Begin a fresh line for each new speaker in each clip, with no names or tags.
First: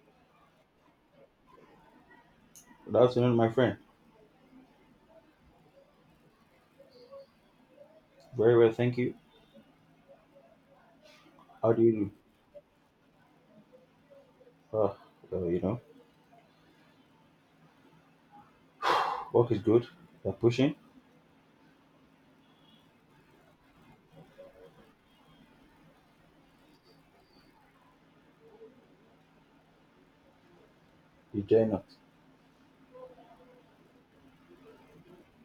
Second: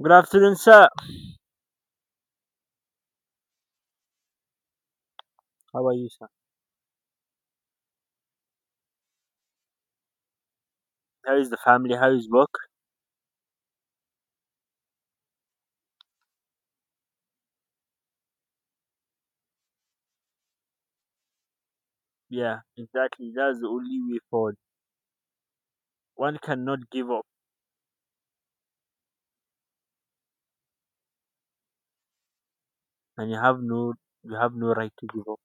Good afternoon, sir.
Good afternoon, my friend.
How are you, sir?
Very well, thank you.
How is the
How do you
family?
do?
How is work?
Uh, well, you know, Work is good. You're pushing.
Yeah, exactly. That's the only way forward. One cannot give up,
You dare not.
and you have no right to give up.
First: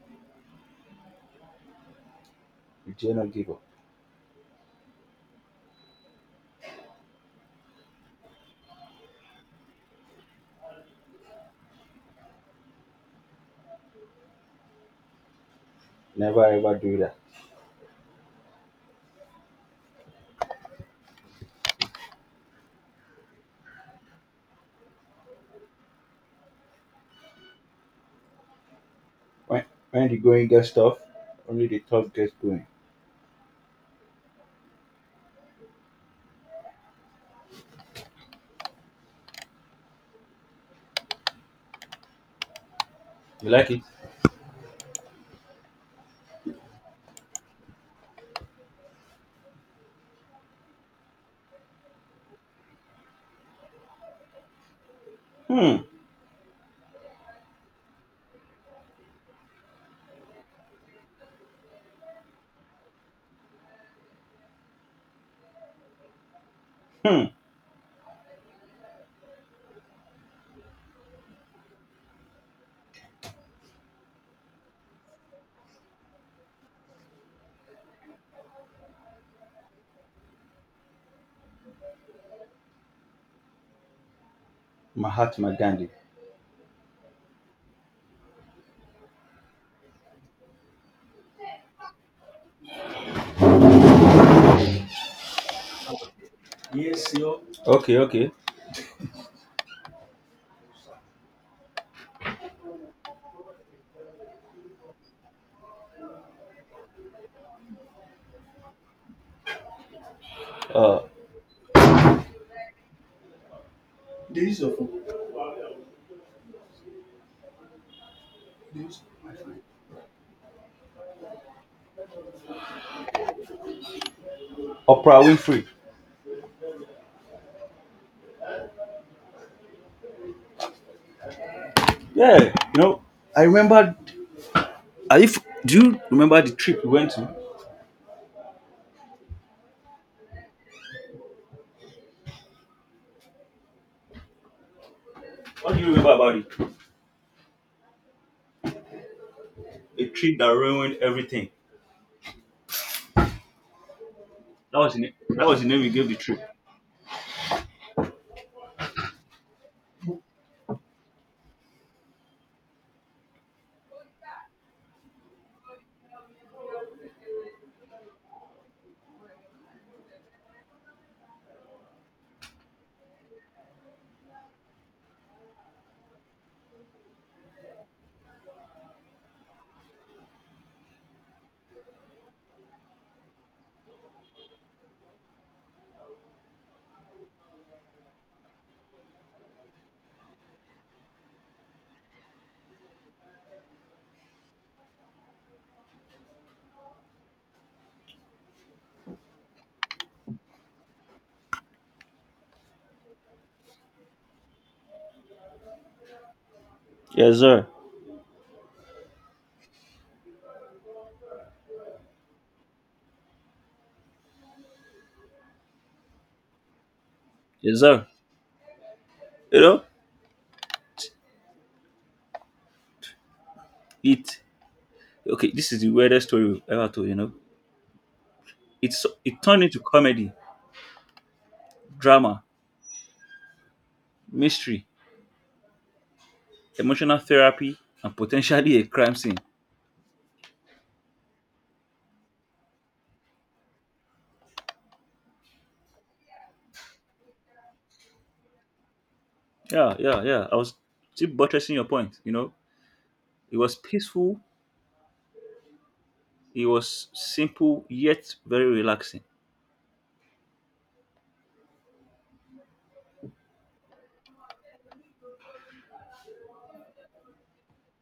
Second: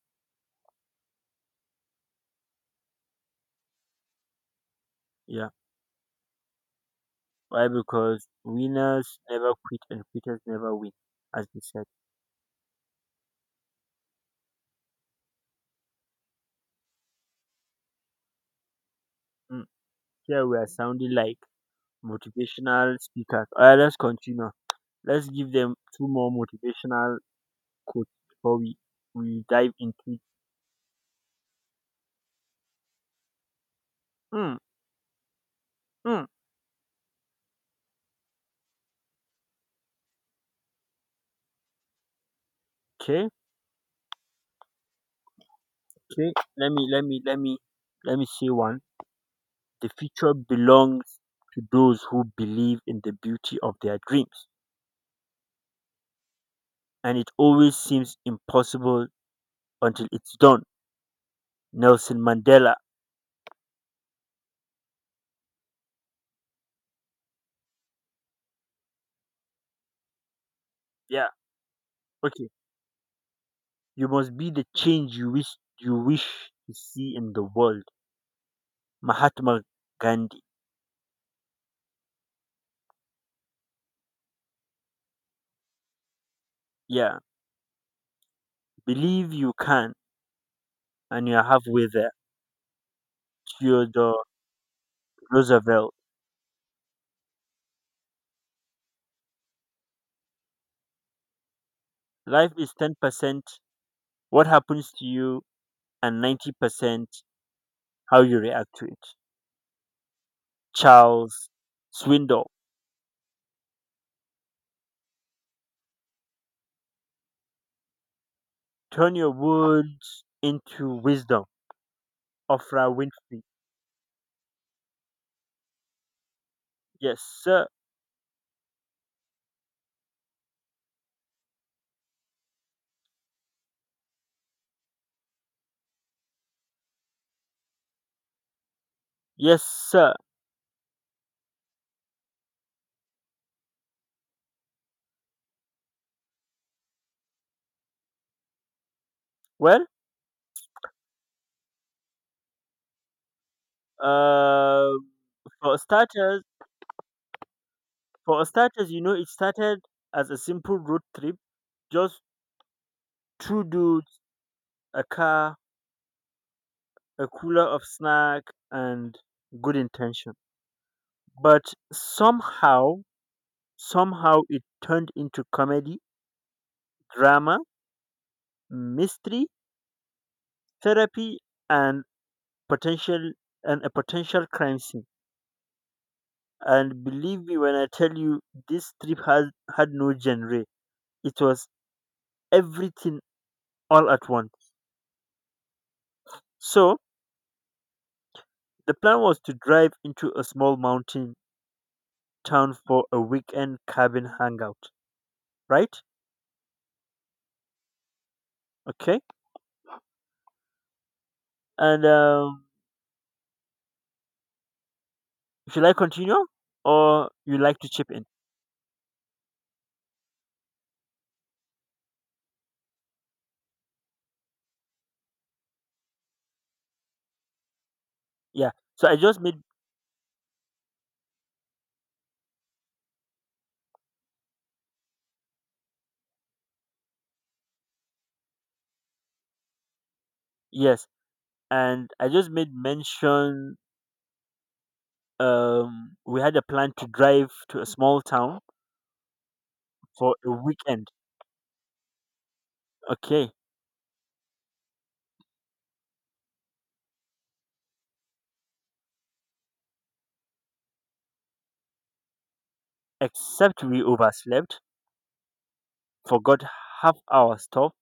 You dare not give up.
Yeah, why? Because winners never quit, and quitters never win, as we said.
Never ever do that.
Mm. Here we are sounding like motivational speakers. All right, let's continue. Let's give them two more motivational quotes before we
When
dive into
when the
it.
going gets tough, only the tough gets going.
Mm, mm. Okay,
You like it?
okay. Let me say one. The future belongs to those who believe in the beauty of their dreams,
Hmm.
and it always seems impossible until it's done. Nelson Mandela.
Hmm.
Yeah. Okay. You must be the change you wish to see in the world. Mahatma Gandhi.
Mahatma Gandhi.
Yeah. Believe you can and you're halfway there. Theodore Roosevelt.
Yes, yo. Okay. Okay.
Life is 10% what happens to you and 90% how you react to it.
Uh,
Charles Swindoll.
There is your phone. There is
Turn
my
your
friend.
words into wisdom. Ofra Winfrey.
Oprah Winfrey.
Yes, sir.
Yeah. I remember. Are you? f- Do you remember the trip we went to?
Yes, sir.
What do you remember about it?
Well,
A trip that ruined everything. That
uh,
was the name. That was the
for
name we gave the trip.
starters, it started as a simple road trip, just two dudes, a car, a cooler of snack, and good intention. But somehow, somehow, it turned into comedy, drama, mystery, therapy, and potential and a potential crime scene. And believe me when I tell you, this trip had no genre. It was everything all at once. So, the plan was to drive into a small mountain town for a weekend cabin hangout, right?
Yes, sir.
Okay. And should I continue or you
Yes,
like to
sir.
chip in?
You know, it. Okay, this is the weirdest story we've ever told. You know,
Yeah.
it's it turned into comedy, drama, mystery, emotional therapy, and potentially a crime scene.
Yes. And I just made mention we had a plan to drive to a small town
Yeah, yeah,
for
yeah.
a
I was
weekend.
still buttressing your point. You know,
Okay.
it was peaceful. It was simple yet very relaxing.
Except we overslept forgot half hour stop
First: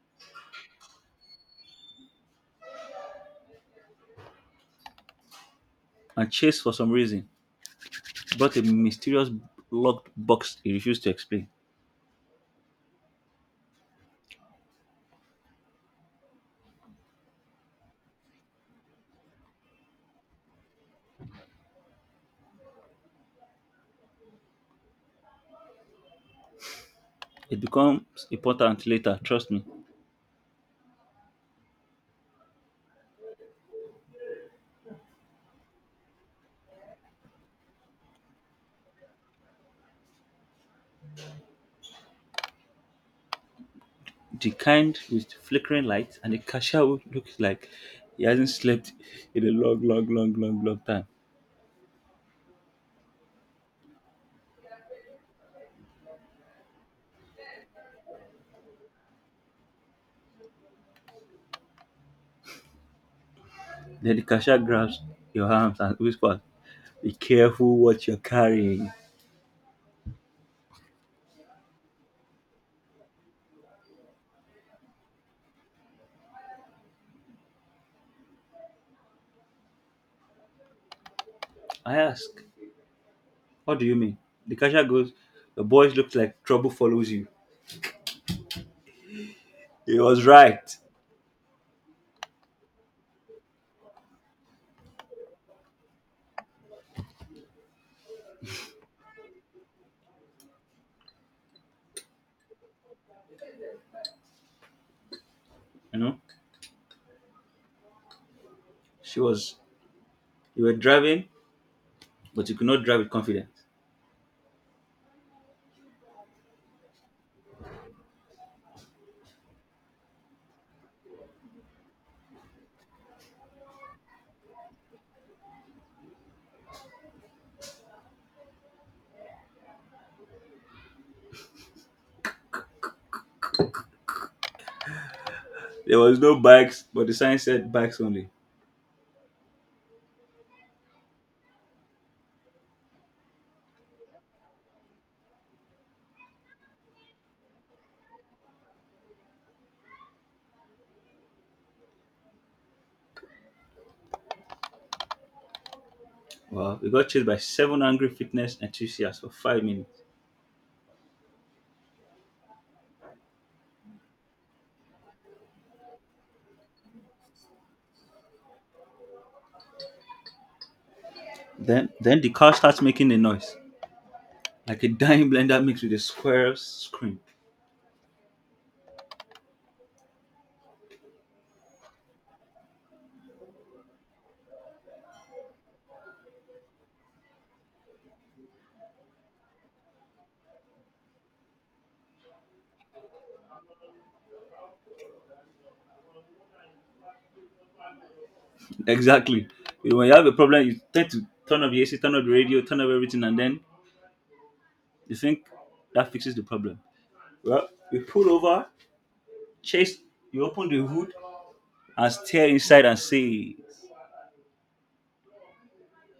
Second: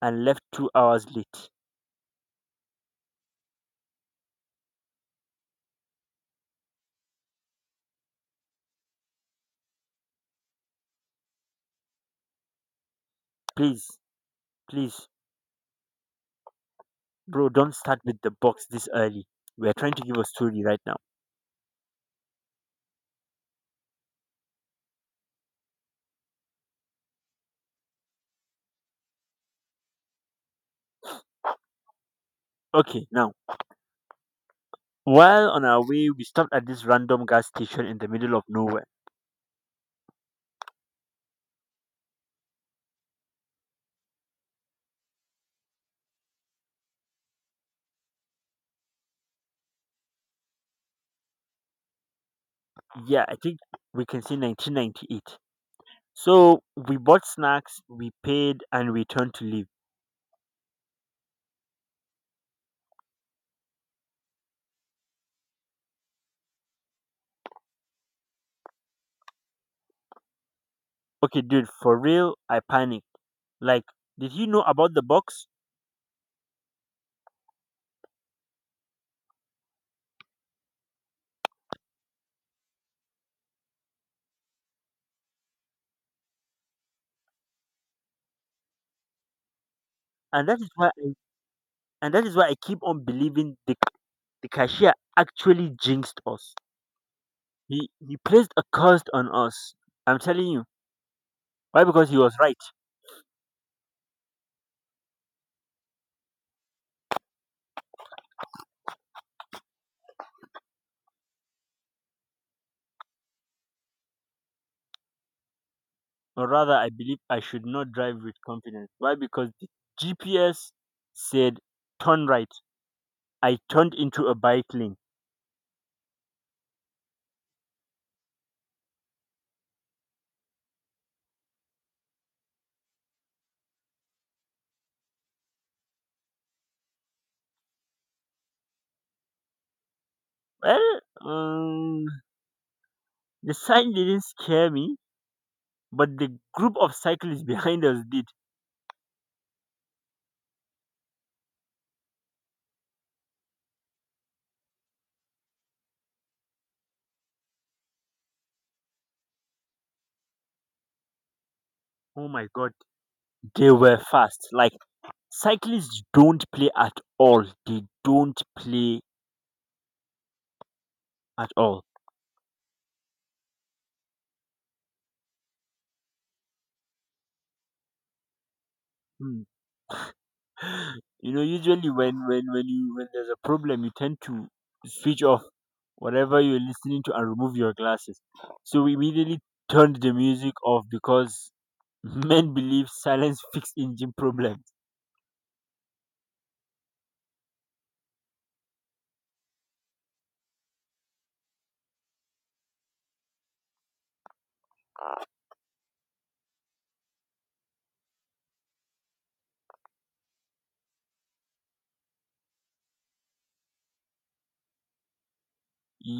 and left 2 hours late.
And Chase, for some reason, brought a mysterious locked box he refused to explain.
Please, please, bro, don't start with the box this early. We're trying to give a story right now.
It becomes important later. Trust me.
Okay, now, while on our way, we stopped at this random gas station in the middle of nowhere.
The kind with flickering lights and the cashier who looks like he hasn't slept in a long, long, long, long, long time.
Yeah, I think we can see 1998. So we bought snacks, we paid, and we turned to leave.
Then the cashier grabs your arms and whispers, "Be careful what you're carrying."
Okay, dude, for real, I panicked. Like, did he know about the box?
I ask, "What do you mean?" The cashier goes, "The boys look like trouble follows you." He was
And that is
right.
why I, and that is why I keep on believing the cashier actually jinxed us. He placed a curse on us. I'm telling you. Why? Because he was right.
You know, she was, you were driving, but you could not drive with confidence.
Or rather, I believe I should not drive with confidence. Why? Because the GPS said turn right. I turned into a bike lane.
There was no bikes, but the sign said bikes only.
Well, um, the sign didn't scare me, but the group of cyclists behind us did.
Wow, we got chased by seven angry fitness enthusiasts for 5 minutes.
Oh my god, they were fast. Like cyclists don't play at all. They don't play at all.
Then the car starts making a noise. Like a dying blender mixed with a square scream.
Hmm. You know, usually when there's a problem, you tend to switch off whatever you're listening to and remove your glasses. So we immediately turned the music off because men believe silence fix engine problems.
Exactly. You know, when you have a problem, you tend to turn off the AC, turn off the radio, turn off everything, and then you think that fixes the problem. Well, you pull over, Chase, you open the hood, and stare inside and say,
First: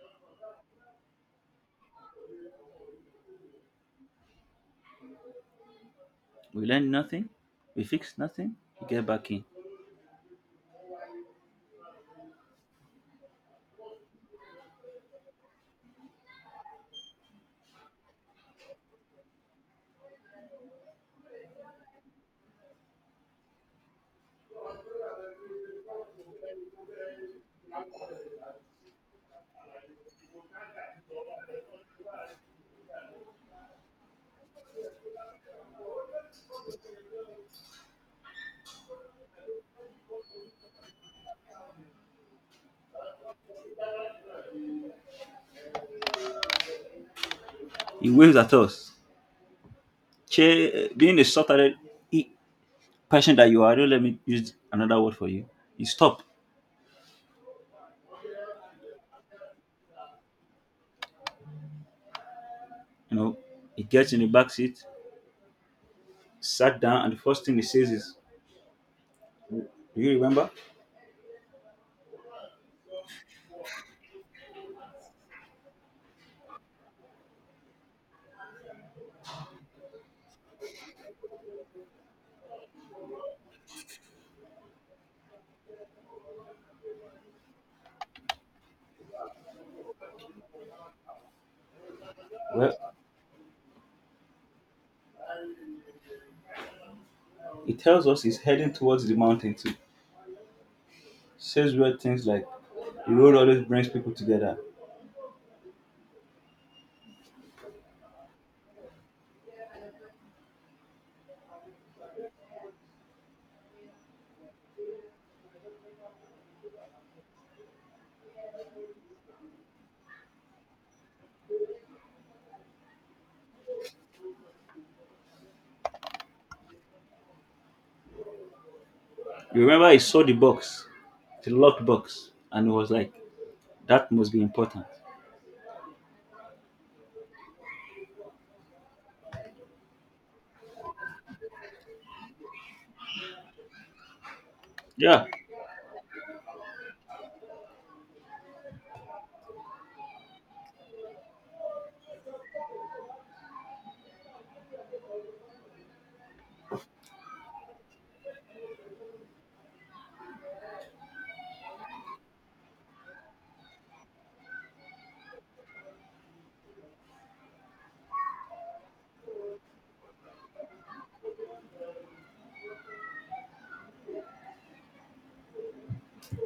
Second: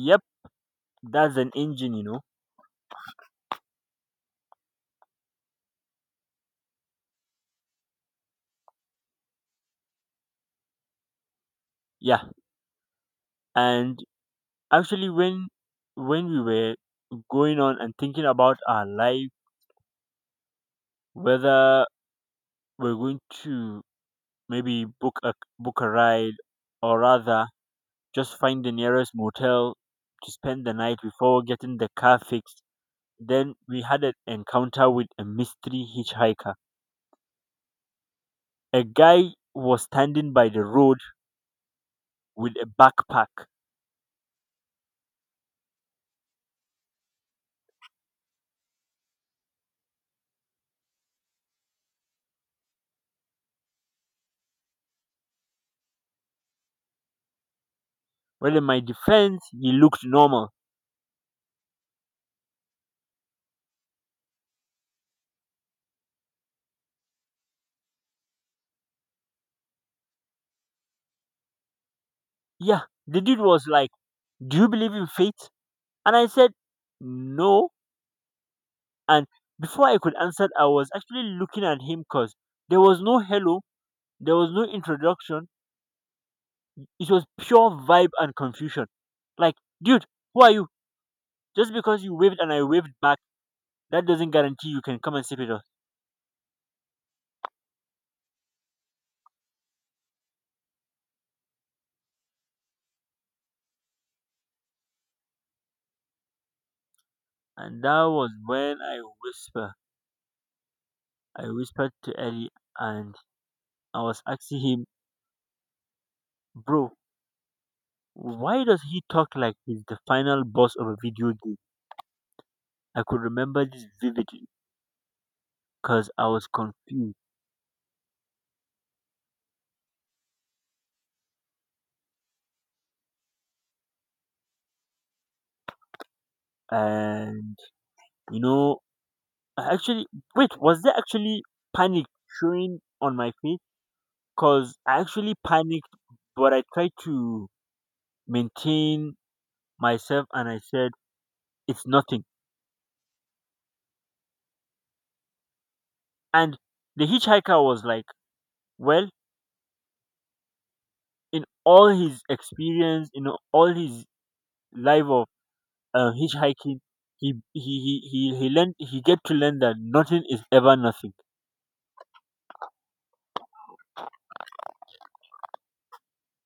Yep, that's an engine, you know.
we learned nothing, we fixed nothing, we get back in.
Yeah, and actually when we were going on and thinking about our life, whether we're going to maybe book a ride, or rather just find the nearest motel to spend the night before getting the car fixed. Then we had an encounter with a mystery hitchhiker. A guy was standing by the road with a backpack.
He waves at us. Che, being a sort hearted person that you are, don't let me use another word for you. You stop,
Well, in my defense, he looked normal.
you know, he gets in the back seat, sat down, and the first thing he says is, "Do you remember?"
Yeah, the dude was like, do you believe in fate? And I said, no. And before I could answer, I was actually looking at him because there was no hello, there was no introduction. It was pure vibe and confusion. Like, dude, who are you? Just because you waved and I
Well,
waved back, that doesn't guarantee you can come and sip it up.
he tells us he's heading towards the mountain too. Says weird things like, "The road always brings people together."
And that was when I whisper, I whispered to Ellie, and I was asking him, bro, why does he talk like he's the final boss of a video game? I could remember this vividly because I was confused.
You remember he saw the box, the locked box, and he was like, "That must be important."
And you know, I actually was there actually panic showing on my face? Because I
Yeah.
actually panicked, but I tried to maintain myself and I said, it's nothing. And the hitchhiker was like, well, in all his experience, in all his life of hitchhiking, he get to learn that nothing is ever nothing.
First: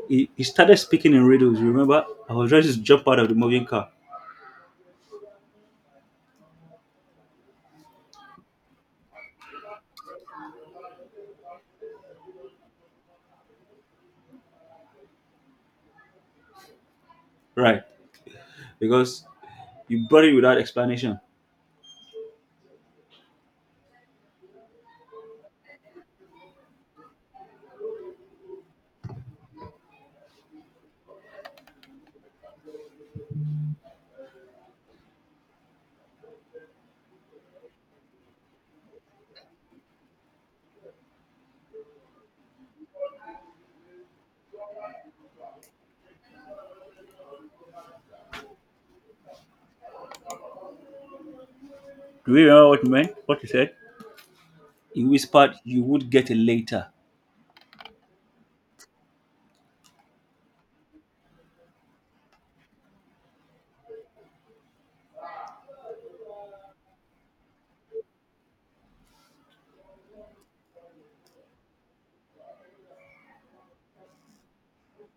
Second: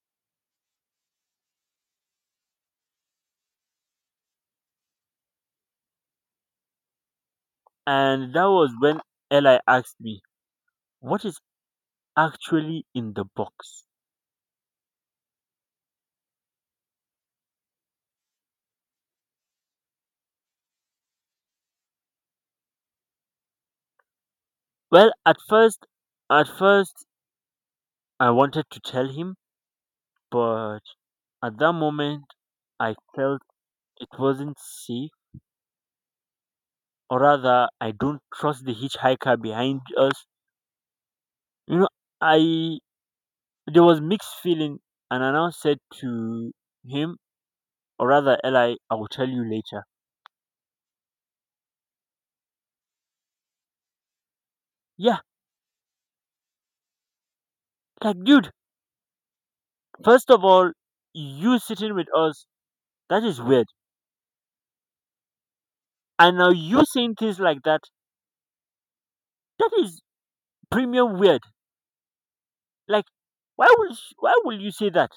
He started speaking in riddles. You remember? I was ready to jump out of the moving car.
And that was when Eli asked me, what is actually in the box?
Right. Because you brought it without explanation.
Well, at first, at first I wanted to tell him, but at that moment I felt it wasn't safe, or rather, I don't trust the hitchhiker behind us. You know, I there was mixed feeling, and I now said to him, or rather, Eli, I will tell you later.
Do you remember what he meant? What he said? He
Yeah,
whispered, "You would get it later."
like, dude, first of all, you sitting with us, that is weird. And now you saying things like that, that is premium weird. Like, why would you say that?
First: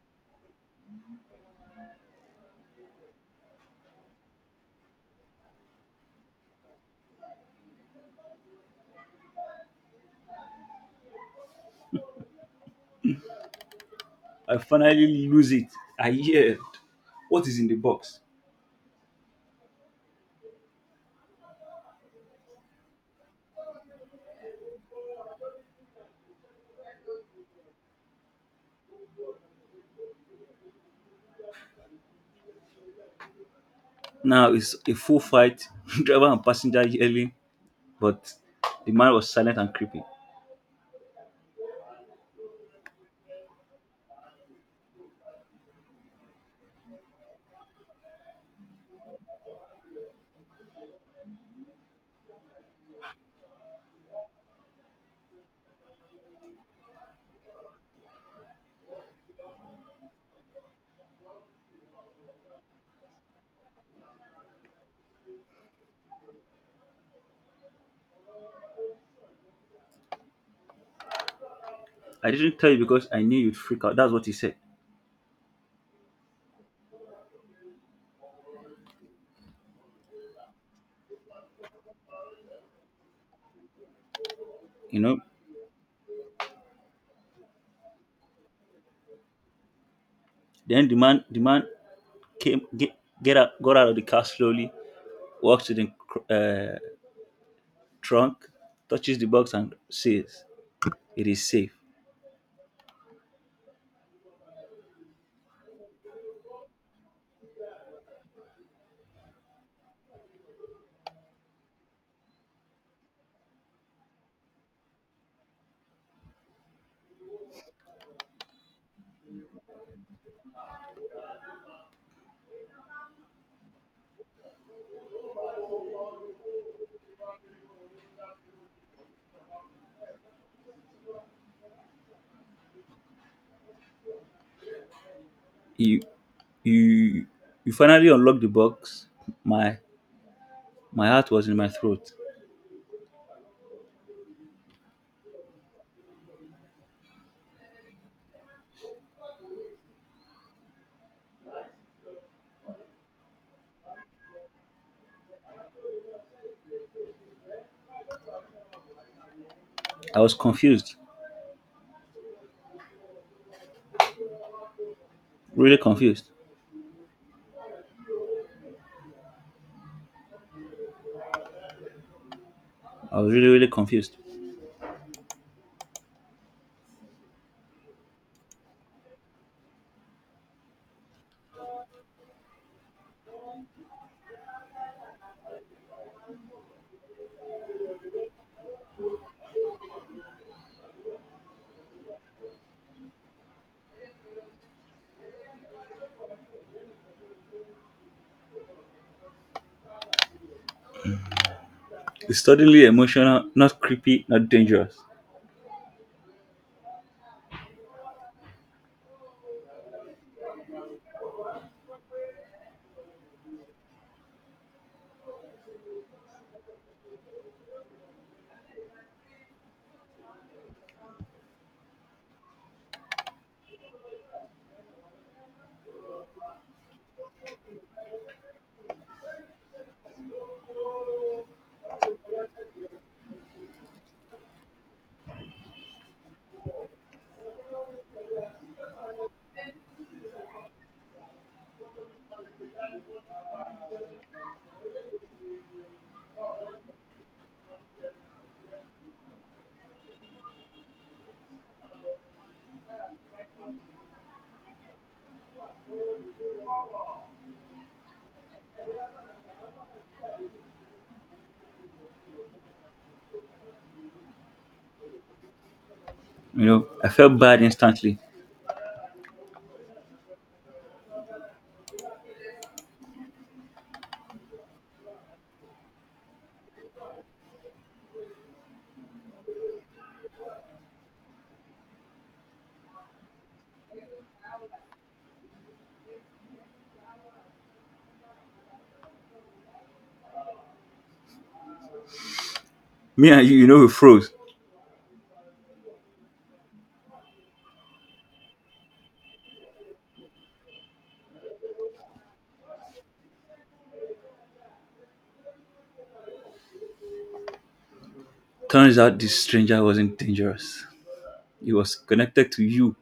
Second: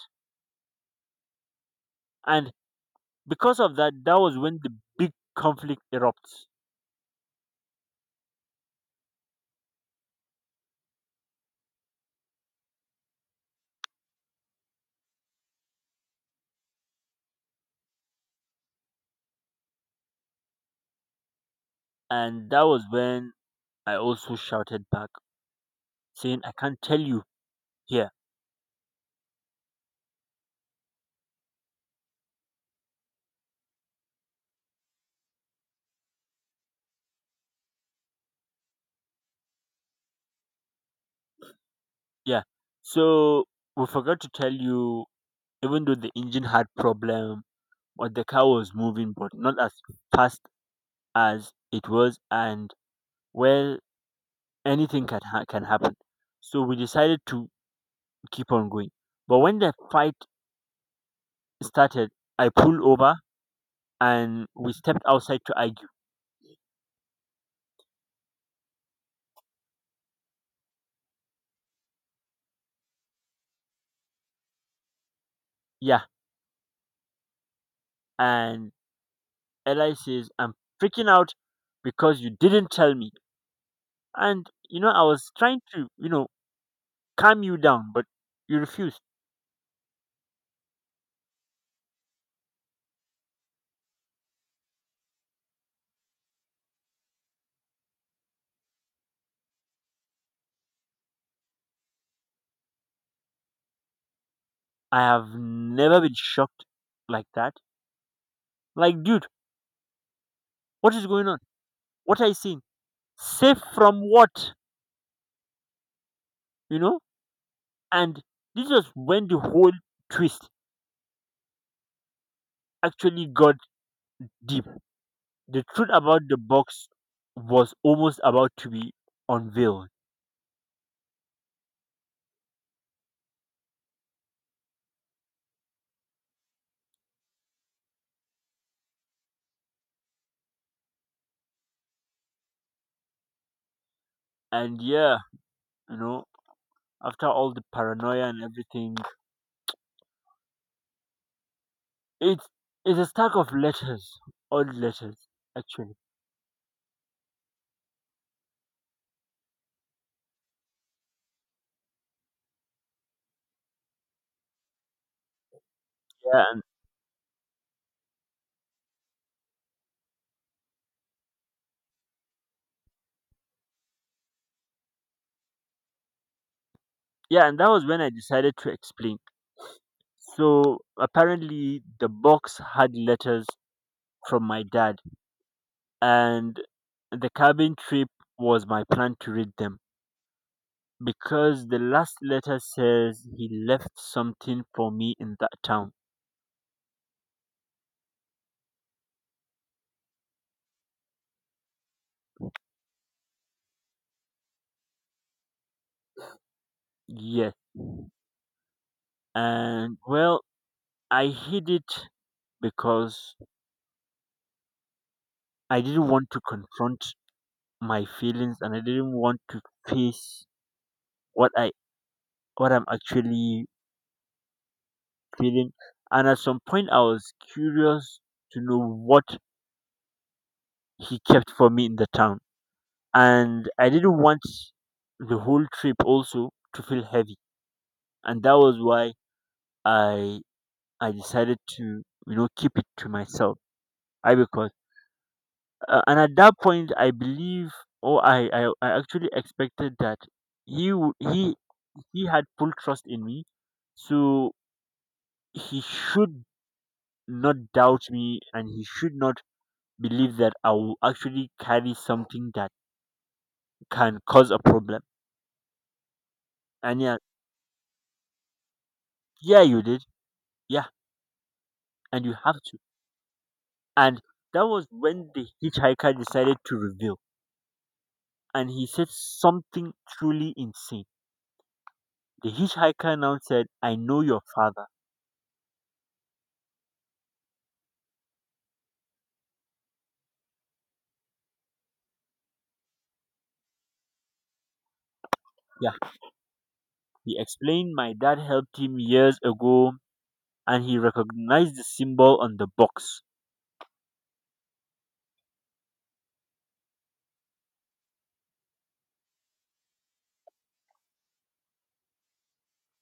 And because of that, that was when the big conflict erupts,
I finally lose it. I yelled, "What is in the box?"
and that was when I also shouted back, saying, I can't tell you here.
Now it's a full fight, driver and passenger yelling, but the man was silent and creepy.
Yeah. So we forgot to tell you, even though the engine had problem, but the car was moving, but not as fast as it was, and well, anything can happen. So we decided to keep on going. But when the fight started, I pulled over and we stepped outside to argue.
"I didn't tell you because I knew you'd freak out." That's what he said.
Yeah, and Eli says, "I'm freaking out because you didn't tell me." And you know,
You
I
know?
was trying to, calm you down, but you refused.
Then the man came get out got out of the car slowly, walks to the trunk, touches the box and says, "It is safe."
I have never been shocked like that. Like, dude, what is going on? What are you seeing? Safe from what? You know? And this was when the whole twist actually got deep. The truth about the box was almost about to be unveiled.
You you you finally unlocked the box. My my heart was in my throat.
And yeah, you know, after all the paranoia and everything, it's it's a stack of letters. Odd letters, actually.
I was confused. Really confused.
Yeah, and
I was really, really confused.
yeah, and that was when I decided to explain. So apparently, the box had letters from my dad, and the cabin trip was my plan to read them because the last letter says he left something for me in that town.
It's suddenly emotional, not creepy, not dangerous.
Yes. And well, I hid it because I didn't want to confront my feelings and I didn't want to face what I what I'm actually feeling. And at some point I was curious to know what he kept for me in the town. And I didn't want the whole trip also to feel heavy. And that was why I I decided to, you know, keep it to myself. I because And at that point I believe, or I actually expected that he would he had full trust in me, so he should not doubt me and he should not believe that I will actually carry something that can cause a problem.
You know,
And
I
yeah,
felt bad instantly.
yeah, you did. Yeah, and you have to. And that was when the hitchhiker decided to reveal, and he said something truly insane. The hitchhiker now said, I know your father.
Me and you know, we froze.
Yeah, he explained my dad helped him years ago, and he recognized the symbol on the box.
Turns out this stranger wasn't dangerous. He was connected to you,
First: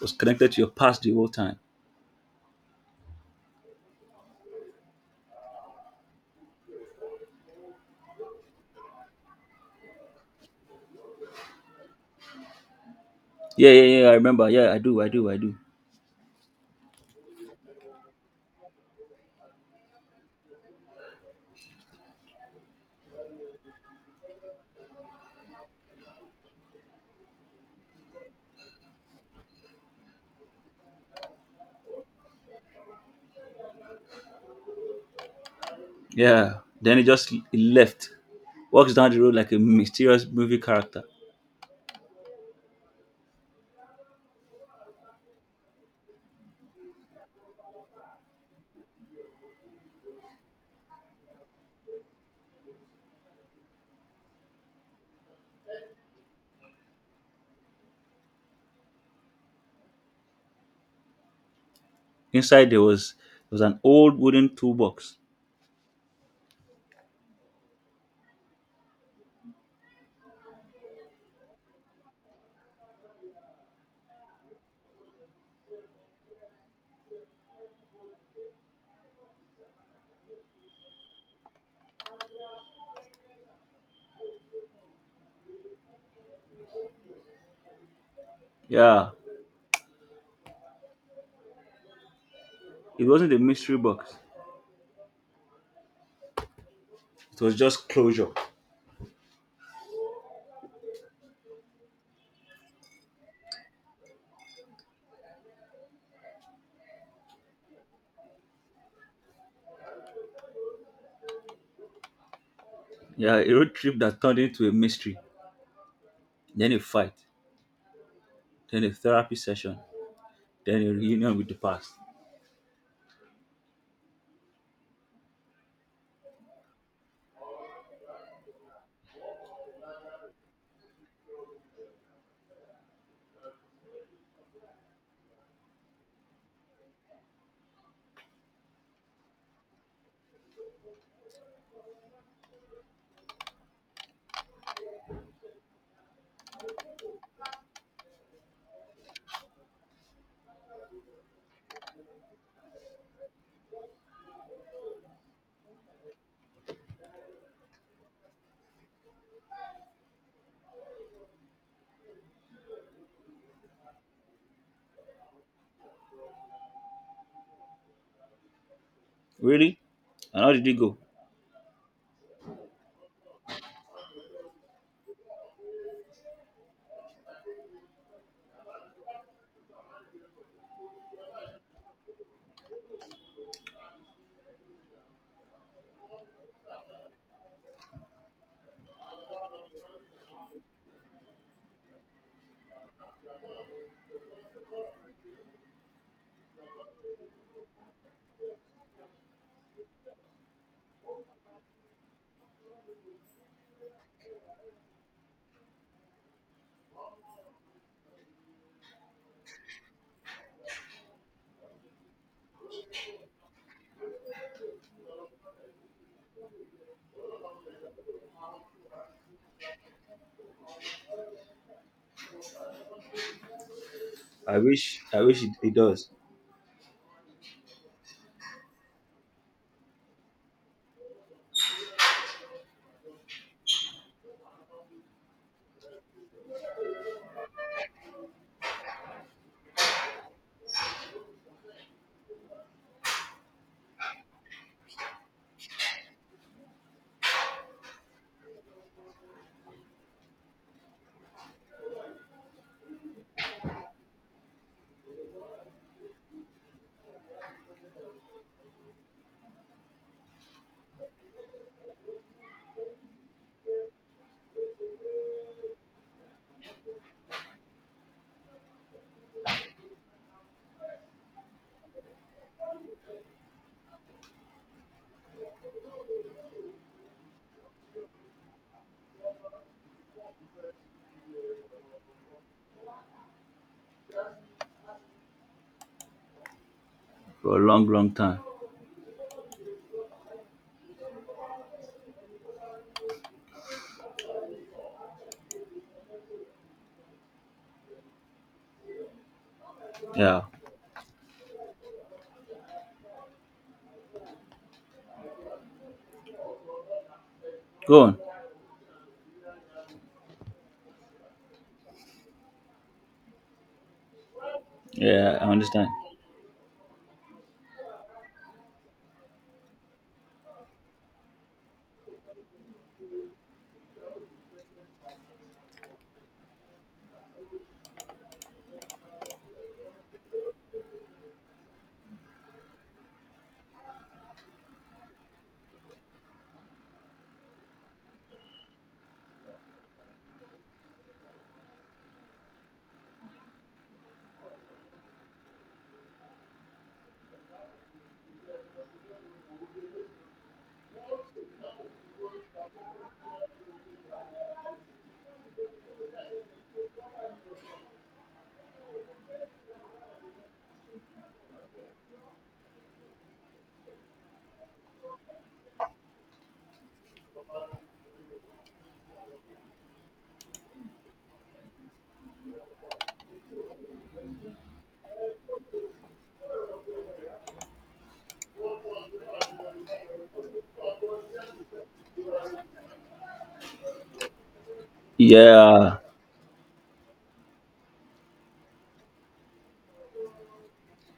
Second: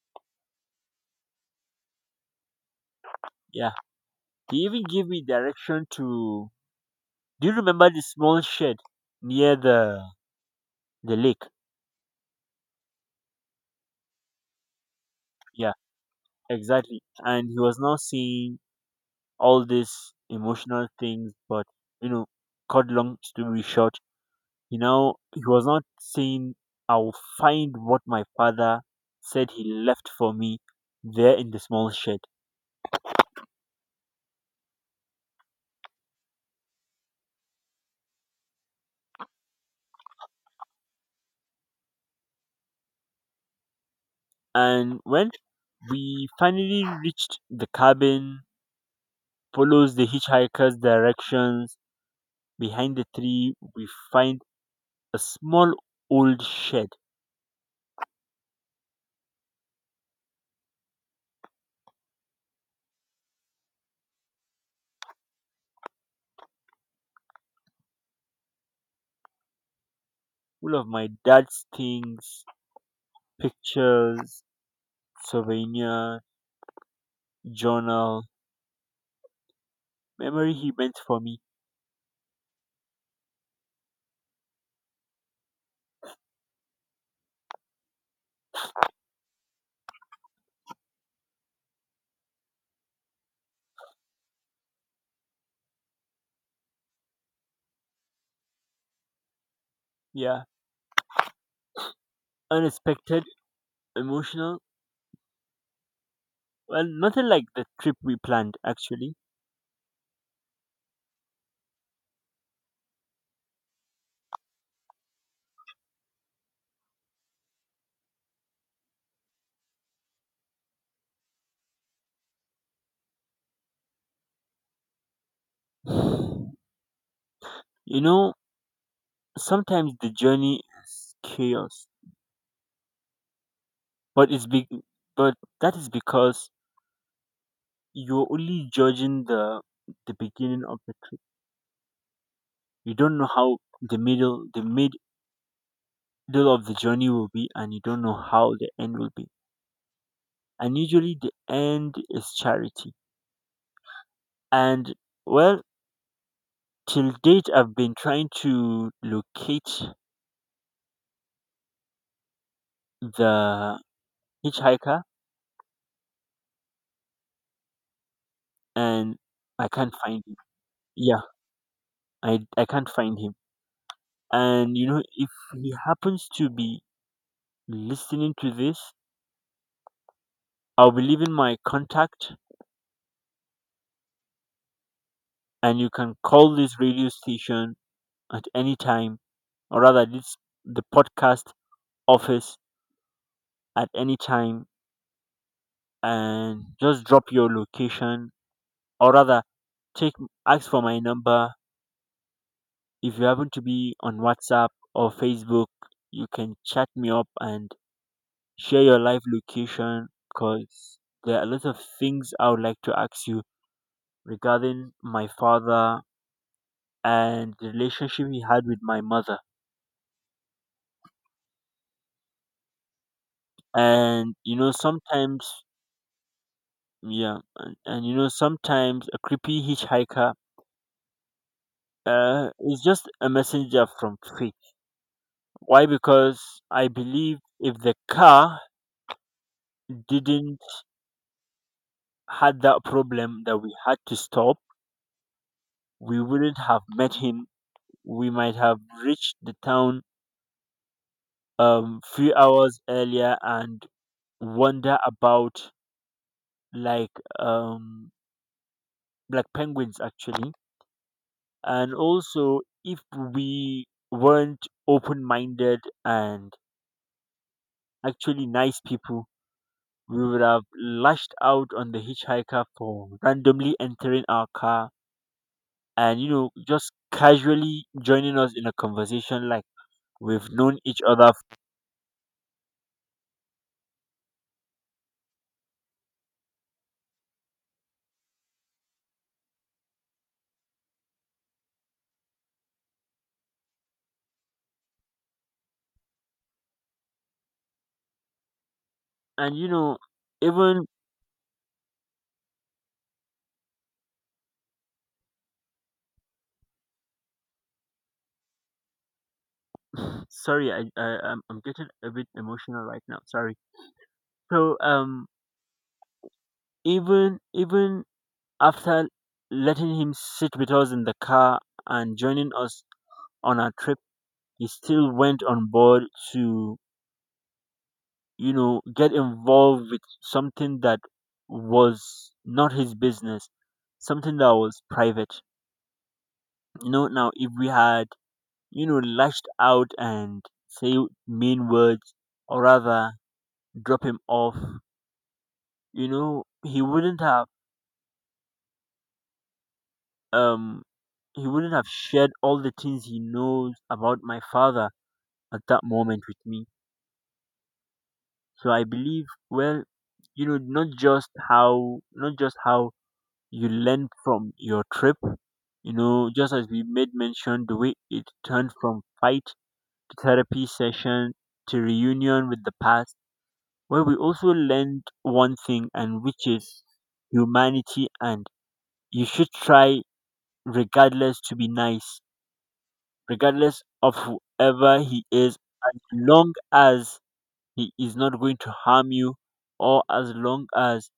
was connected to your past the whole time.
Yeah, he even gave me direction to. Do you remember the small shed near the lake?
Yeah, yeah, yeah, I remember. Yeah, I do, I do, I do.
Yeah, exactly. And he was now saying all these emotional things, but you know, cut long story short, you know, he was not saying I'll find what my father said he left for me there in the small shed.
Yeah. Then he just he left. Walks down the road like a mysterious movie character.
And when we finally reached the cabin, follows the hitchhiker's directions, behind the tree we find a small old shed
Inside there was an old wooden toolbox.
full of my dad's things, pictures, souvenir, journal, memory he meant for me.
Yeah. It wasn't a mystery box. It was just closure.
Yeah, unexpected, emotional. Well, nothing like the trip we planned, actually.
Yeah, a road trip that turned into a mystery, then a fight, then a therapy session, then a reunion with the past.
You know, sometimes the journey is chaos, but it's be- but that is because you're only judging the beginning of the trip. You don't know how the middle of the journey will be, and you don't know how the end will be. And usually, the end is charity. And well, till date, I've been trying to locate the hitchhiker and I
Really?
can't find him.
And how did it go?
Yeah, I can't find him. And you know, if he happens to be listening to this, I'll be leaving my contact and you can call this radio station at any time, or rather this the podcast office at any time, and just drop your location, or rather take ask for my number. If you happen to be on WhatsApp or Facebook, you can chat me up and share your live location because there are a lot of things I would like to ask you regarding my father and the relationship he had with my mother. And you
I
know,
wish I wish
sometimes,
it, it does.
yeah, and you know, sometimes a creepy hitchhiker is just a messenger from fate. Why? Because I believe if the car didn't had that problem that we had to stop, we wouldn't have met him. We might have reached the town few hours earlier and wander about like um like penguins actually. And also if we weren't open-minded and actually nice people, we would have lashed out on the hitchhiker for randomly entering our car and, you know, just casually joining us in a conversation like we've known each other.
For a long, long time.
And you know,
Yeah.
even,
Go on.
sorry, I'm getting a bit emotional right now, sorry. So um,
Yeah, I understand.
Even, even after letting him sit with us in the car and joining us on our trip, he still went on board to, you know, get involved with something that was not his business, something that was private. You know, now if we had, you know, lashed out and say mean words, or rather drop him off, you know, he wouldn't have, um he wouldn't have shared all the things he knows about my father at that moment with me. So I believe, well, you know, not just how you learn from your trip. You know, just as we made mention, the way it turned from fight to therapy session to reunion with the past, where we also learned one thing, and which is humanity. And you should try, regardless, to be nice, regardless of whoever he is,
Yeah.
as long as he is not going to harm you, or as long as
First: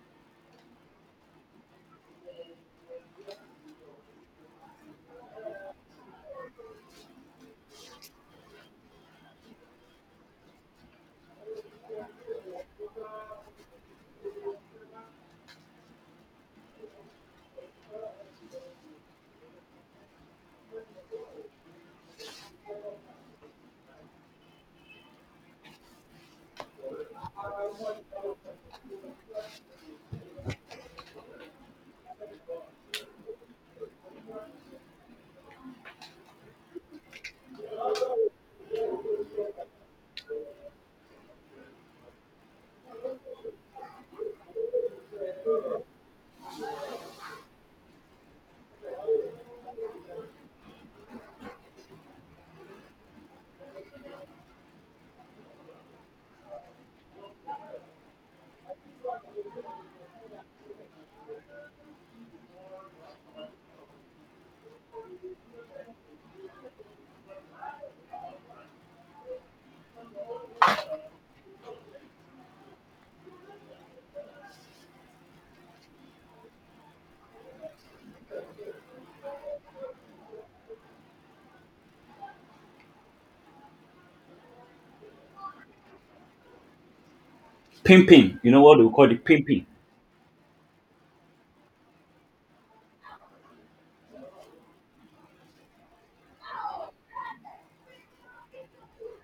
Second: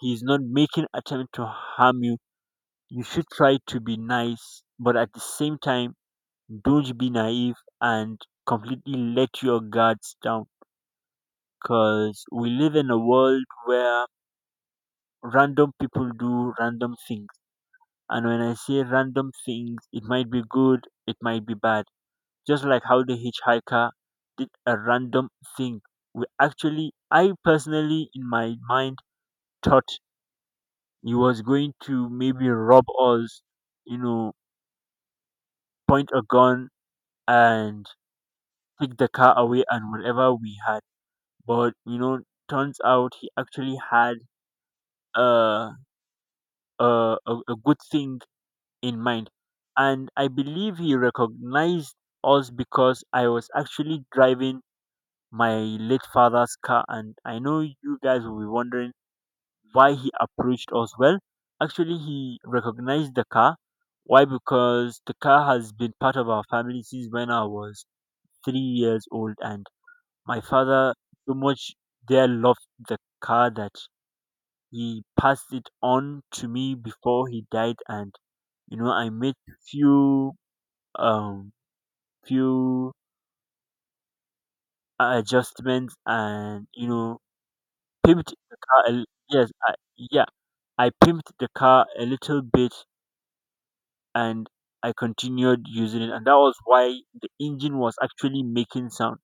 he is not making attempt to harm you. You should try to be nice, but at the same time, don't be naive and completely let your guards down. Because we live in a world where random people do random things. And when I say random things, it might be good, it might be bad. Just like how the hitchhiker did a random thing. We actually, I personally, in my mind, thought he was going to maybe rob us, you know, point a gun and take the car away and whatever we had. But, you know, turns out he actually had a, a good thing in mind. And I believe he recognized us because I was actually driving my late father's car, and I know you guys will be wondering why he approached us. Well, actually, he recognized the car. Why? Because the car has been part of our family since when I was 3 years old, and my father so much there loved the car that he passed it on to me before he died. And you know, I made few, um few adjustments, and you know, pimped
Pimping. You
the
know what
car
they
a l-
call it,
yes,
pimping.
I, yeah, I pimped the car a little bit and I continued using it, and that was why the engine was actually making sound.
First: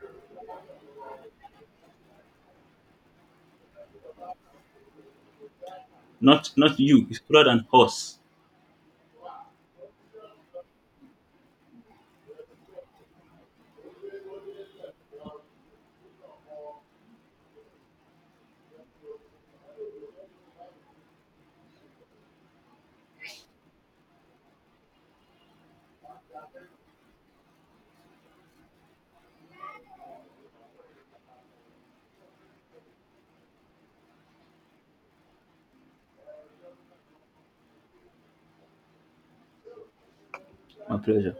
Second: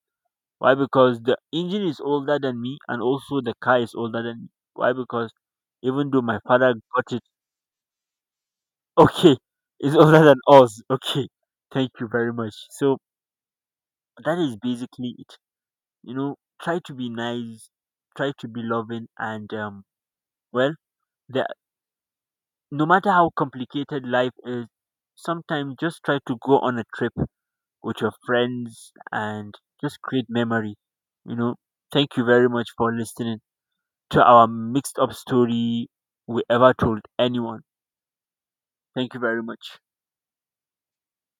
Why? Because the engine is older than me, and also the car is older than me. Why? Because even though my
Not
father
not you.
got
It's
it,
cooler than horse.
okay, it's older than us. Okay, thank you very much. So that is basically it. You know, try to be nice, try to be loving, and well, there, no matter how complicated life is, sometimes just try to go on a trip with your friends and just create memory. You know, thank you very much for listening to our mixed up story we ever told anyone. Thank you very much.
My pleasure.